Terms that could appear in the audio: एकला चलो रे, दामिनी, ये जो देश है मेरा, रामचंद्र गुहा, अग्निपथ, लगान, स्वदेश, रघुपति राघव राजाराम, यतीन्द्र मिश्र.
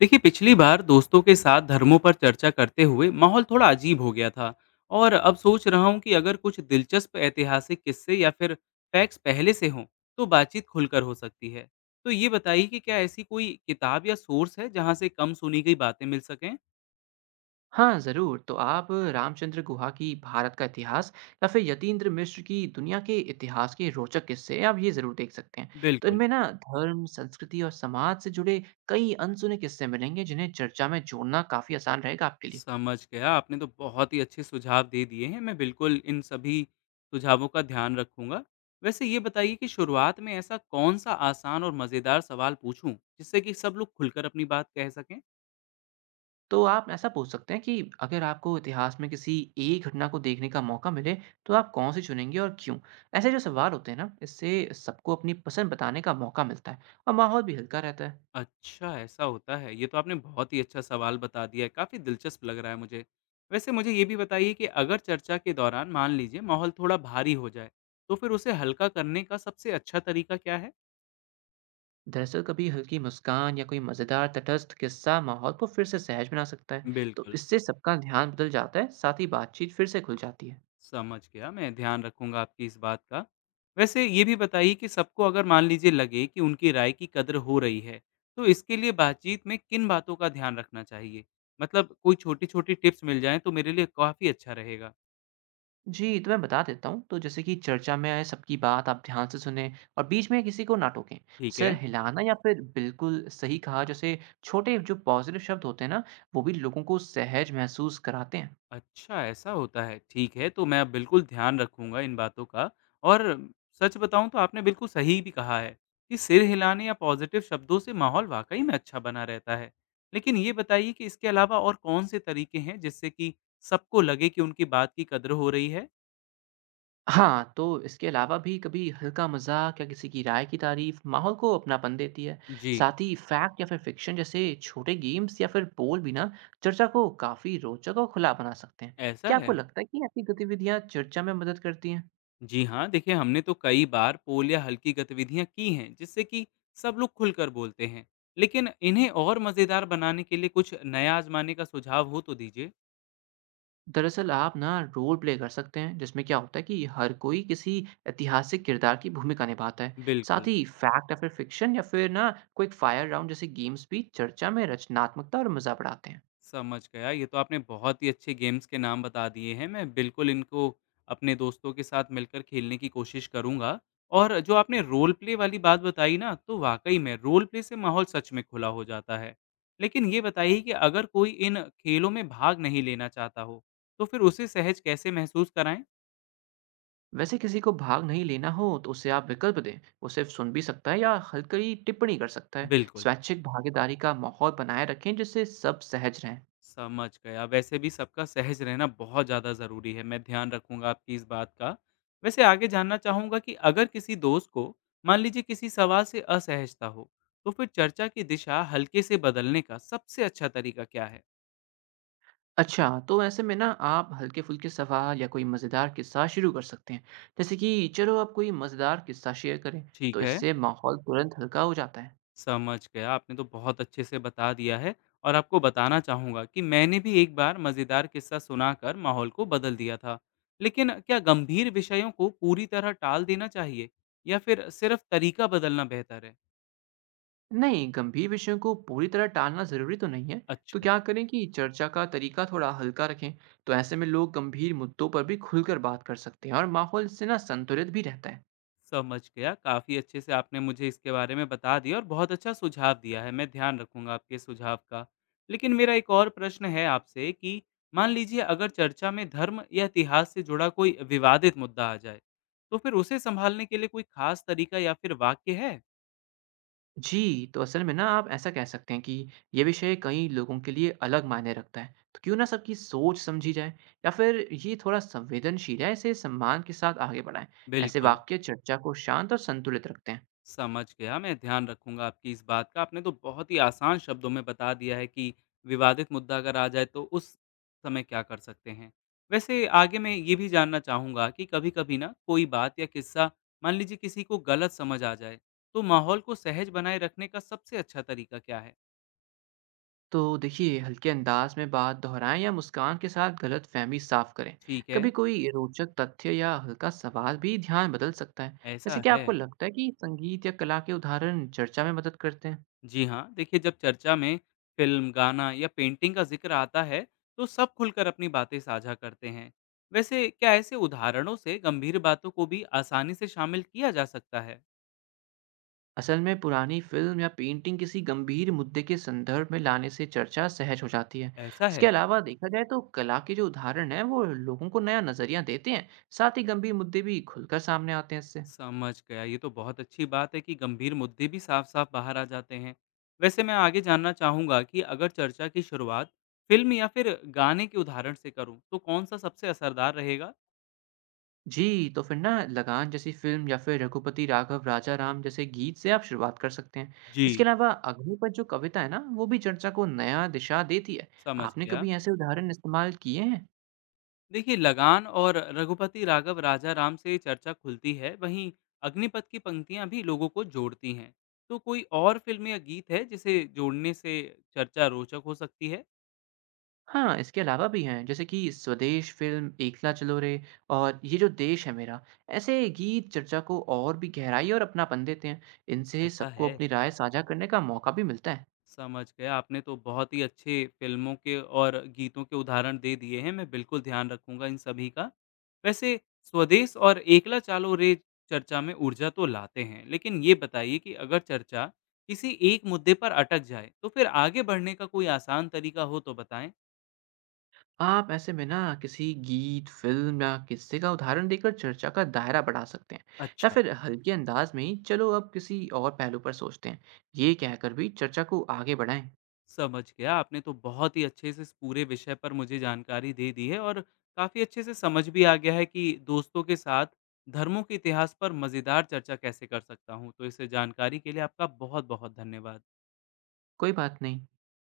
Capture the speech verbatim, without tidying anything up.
देखिए, पिछली बार दोस्तों के साथ धर्मों पर चर्चा करते हुए माहौल थोड़ा अजीब हो गया था। और अब सोच रहा हूँ कि अगर कुछ दिलचस्प ऐतिहासिक किस्से या फिर फैक्ट्स पहले से हों, तो बातचीत खुलकर हो सकती है। तो ये बताइए कि क्या ऐसी कोई किताब या सोर्स है जहाँ से कम सुनी गई बातें मिल सकें। हाँ ज़रूर। तो आप रामचंद्र गुहा की भारत का इतिहास या फिर यतीन्द्र मिश्र की दुनिया के इतिहास के रोचक किस्से, आप ये ज़रूर देख सकते हैं। तो बिल्कुल। इनमें ना धर्म, संस्कृति और समाज से जुड़े कई अनसुने किस्से मिलेंगे, जिन्हें चर्चा में जोड़ना काफ़ी आसान रहेगा आपके लिए। समझ गया। आपने तो बहुत ही अच्छे सुझाव दे दिए हैं। मैं बिल्कुल इन सभी सुझावों का ध्यान रखूँगा। वैसे ये बताइए कि शुरुआत में ऐसा कौन-सा आसान और मज़ेदार सवाल पूछूँ, जिससे कि सब लोग खुलकर अपनी बात कह सकें? तो आप ऐसा पूछ सकते हैं कि अगर आपको इतिहास में किसी एक घटना को देखने का मौका मिले, तो आप कौन सी चुनेंगे और क्यों। ऐसे जो सवाल होते हैं ना, इससे सबको अपनी पसंद बताने का मौका मिलता है और माहौल भी हल्का रहता है। अच्छा, ऐसा होता है। ये तो आपने बहुत ही अच्छा सवाल बता दिया है। काफ़ी दिलचस्प लग रहा है मुझे। वैसे मुझे ये भी बताइए कि अगर चर्चा के दौरान मान लीजिए माहौल थोड़ा भारी हो जाए, तो फिर उसे हल्का करने का सबसे अच्छा तरीका क्या है? दरअसल कभी हल्की मुस्कान या कोई मजेदार तटस्थ किस्सा माहौल को फिर से सहज बना सकता है। तो बिल्कुल। इससे सबका ध्यान बदल जाता है, साथ ही बातचीत फिर से खुल जाती है। समझ गया, मैं ध्यान रखूँगा आपकी इस बात का। वैसे ये भी बताइए कि सबको अगर मान लीजिए लगे कि उनकी राय की कदर हो रही है, तो इसके लिए बातचीत में किन बातों का ध्यान रखना चाहिए? मतलब कोई छोटी-छोटी टिप्स मिल जाएँ तो मेरे लिए काफ़ी अच्छा रहेगा। जी, तो मैं बता देता हूँ। तो जैसे कि चर्चा में आए सबकी बात आप ध्यान से सुने और बीच में किसी को ना टोकें। ठीक सर है। हिलाना या फिर बिल्कुल सही कहा जैसे छोटे जो पॉजिटिव शब्द होते हैं ना, वो भी लोगों को सहज महसूस कराते हैं। अच्छा, ऐसा होता है। ठीक है, तो मैं अब बिल्कुल ध्यान रखूँगा इन बातों का। और सच बताऊँ तो आपने बिल्कुल सही भी कहा है कि सिर हिलाने या पॉज़िटिव शब्दों से माहौल वाक़ई में अच्छा बना रहता है। लेकिन ये बताइए कि इसके अलावा और कौन-से तरीके हैं जिससे कि सबको लगे कि उनकी बात की कद्र हो रही है? हाँ, तो इसके अलावा भी कभी हल्का मज़ाक या किसी की राय की तारीफ़ माहौल को अपनापन देती है। जी। साथ ही फैक्ट या फिर फ़िक्शन जैसे छोटे गेम्स या फिर पोल भी ना, चर्चा को काफ़ी रोचक और खुला बना सकते हैं। ऐसा क्या है। आपको लगता है कि ऐसी गतिविधियाँ चर्चा में मदद करती हैं? जी हाँ, देखिए हमने तो कई बार पोल या हल्की गतिविधियाँ की हैं जिससे कि सब लोग खुलकर बोलते हैं। लेकिन इन्हें और मज़ेदार बनाने के लिए कुछ नया आज़माने का सुझाव हो तो दीजिए। दरअसल आप ना रोल प्ले कर सकते हैं, जिसमें क्या होता है कि हर कोई किसी ऐतिहासिक किरदार की भूमिका निभाता है। साथ बिल्कुल, ही फैक्ट या फिर फ़िक्शन या फिर ना, क्विक फायर राउंड जैसे गेम्स भी चर्चा में रचनात्मकता और मज़ा बढ़ाते हैं। समझ गया। ये तो आपने बहुत ही अच्छे गेम्स के नाम बता दिए हैं। मैं बिल्कुल इनको अपने दोस्तों के साथ मिलकर खेलने की कोशिश करूँगा। और जो आपने रोल प्ले वाली बात बताई ना, तो वाक़ई में रोल प्ले से माहौल सच में खुला हो जाता है। लेकिन ये बताइए कि अगर कोई इन खेलों में भाग नहीं लेना चाहता हो, तो फिर उसे सहज कैसे महसूस कराएँ? वैसे किसी को भाग नहीं लेना हो तो उसे आप विकल्प दें, वो सिर्फ सुन भी सकता है या हल्की टिप्पणी कर सकता है। बिल्कुल। स्वैच्छिक भागीदारी का माहौल बनाए रखें, जिससे सब सहज रहें। समझ गया। वैसे भी सबका सहज रहना बहुत ज़्यादा ज़रूरी है। मैं ध्यान रखूँगा आपकी इस बात का। वैसे आगे जानना चाहूँगा कि अगर किसी दोस्त को मान लीजिए किसी सवाल से असहजता हो, तो फिर चर्चा की दिशा हल्के से बदलने का सबसे अच्छा तरीका क्या है? अच्छा, तो ऐसे में ना आप हल्के फुल्के सवाल या कोई मज़ेदार किस्सा शुरू कर सकते हैं, जैसे कि चलो आप कोई मज़ेदार किस्सा शेयर करें। तो ठीक है, इससे माहौल तुरंत हल्का हो जाता है। समझ गया। आपने तो बहुत अच्छे से बता दिया है। और आपको बताना चाहूँगा कि मैंने भी एक बार मज़ेदार किस्सा सुनाकर माहौल को बदल दिया था। लेकिन क्या गंभीर विषयों को पूरी तरह टाल देना चाहिए या फिर सिर्फ तरीका बदलना बेहतर है? नहीं, गंभीर विषयों को पूरी तरह टालना जरूरी तो नहीं है। तो अच्छा, क्या करें कि चर्चा का तरीका थोड़ा हल्का रखें। तो ऐसे में लोग गंभीर मुद्दों पर भी खुलकर बात कर सकते हैं और माहौल इससे ना संतुलित भी रहता है। समझ गया। काफ़ी अच्छे से आपने मुझे इसके बारे में बता दिया और बहुत अच्छा सुझाव दिया है, मैं ध्यान रखूँगा आपके सुझाव का। लेकिन मेरा एक और प्रश्न है आपसे कि मान लीजिए अगर चर्चा में धर्म या इतिहास से जुड़ा कोई विवादित मुद्दा आ जाए, तो फिर उसे सँभालने के लिए कोई ख़ास तरीका या फिर वाक्य है? जी, तो असल में ना आप ऐसा कह सकते हैं कि ये विषय कई लोगों के लिए अलग मायने रखता है, तो क्यों ना सबकी सोच समझी जाए। या फिर ये थोड़ा संवेदनशील है, इसे सम्मान के साथ आगे बढ़ाएं। ऐसे बिल्कुल। वाक्य चर्चा को शांत और संतुलित रखते हैं। समझ गया, मैं ध्यान रखूँगा आपकी इस बात का। आपने तो बहुत ही आसान शब्दों में बता दिया है कि विवादित मुद्दा अगर आ जाए तो उस समय क्या कर सकते हैं। वैसे आगे मैं ये भी जानना चाहूँगा कि कभी-कभी ना कोई बात या किस्सा मान लीजिए किसी को गलत समझ आ जाए, तो माहौल को सहज बनाए रखने का सबसे अच्छा तरीका क्या है? तो देखिए हल्के अंदाज में बात दोहराएं या मुस्कान के साथ गलतफहमी साफ करें। ठीक है, कभी कोई रोचक तथ्य या हल्का सवाल भी ध्यान बदल सकता है। वैसे ऐसा क्या है। आपको लगता है कि संगीत या कला के उदाहरण चर्चा में मदद करते हैं? जी हाँ, देखिए जब चर्चा में फिल्म, गाना या पेंटिंग का जिक्र आता है, तो सब खुलकर अपनी बातें साझा करते हैं। वैसे क्या ऐसे उदाहरणों से गंभीर बातों को भी आसानी से शामिल किया जा सकता है? असल में पुरानी फिल्म या पेंटिंग किसी गंभीर मुद्दे के संदर्भ में लाने से चर्चा सहज हो जाती है। ऐसा है। इसके अलावा देखा जाए तो कला के जो उदाहरण हैं, वो लोगों को नया नजरिया देते हैं। साथ ही गंभीर मुद्दे भी खुलकर सामने आते हैं इससे। समझ गया। ये तो बहुत अच्छी बात है कि गंभीर मुद्दे भी साफ साफ बाहर आ जाते हैं। वैसे मैं आगे जानना चाहूंगा कि अगर चर्चा की शुरुआत फिल्म या फिर गाने के उदाहरण से करूं, तो कौन सा सबसे असरदार रहेगा? जी, तो फिर ना लगान जैसी फ़िल्म या फिर रघुपति राघव राजाराम जैसे गीत से आप शुरुआत कर सकते हैं। इसके जी। अलावा अग्निपथ जो कविता है ना, वो भी चर्चा को नया दिशा देती है। समझ आपने गया। कभी ऐसे उदाहरण इस्तेमाल किए हैं? देखिए, लगान और रघुपति राघव राजा राम से चर्चा खुलती है, वहीं अग्निपथ की पंक्तियां भी लोगों को जोड़ती हैं। तो कोई और फिल्म या गीत है जिसे जोड़ने से चर्चा रोचक हो सकती है? हाँ, इसके अलावा भी हैं, जैसे कि स्वदेश फ़िल्म, एकला चलो रे और ये जो देश है मेरा, ऐसे गीत चर्चा को और भी गहराई और अपनापन देते हैं। इनसे ऐसा सबको है। अपनी राय साझा करने का मौका भी मिलता है। समझ गया। आपने तो बहुत ही अच्छे फ़िल्मों के और गीतों के उदाहरण दे दिए हैं, मैं बिल्कुल ध्यान रखूँगा इन सभी का। वैसे स्वदेश और एकला चालो रे चर्चा में ऊर्जा तो लाते हैं, लेकिन ये बताइए कि अगर चर्चा किसी एक मुद्दे पर अटक जाए, तो फिर आगे बढ़ने का कोई आसान तरीका हो तो बताएँ? आप ऐसे में ना किसी गीत, फिल्म या किस्से का उदाहरण देकर चर्चा का दायरा बढ़ा सकते हैं। या अच्छा, फिर हल्के अंदाज में ही, चलो अब किसी और पहलू पर सोचते हैं, ये कहकर भी चर्चा को आगे बढ़ाएं। समझ गया। आपने तो बहुत ही अच्छे से इस पूरे विषय पर मुझे जानकारी दे दी है और काफ़ी अच्छे से समझ भी आ गया है कि दोस्तों के साथ धर्मों के इतिहास पर मज़ेदार चर्चा कैसे कर सकता हूँ। तो इस जानकारी के लिए आपका बहुत बहुत धन्यवाद। कोई बात नहीं।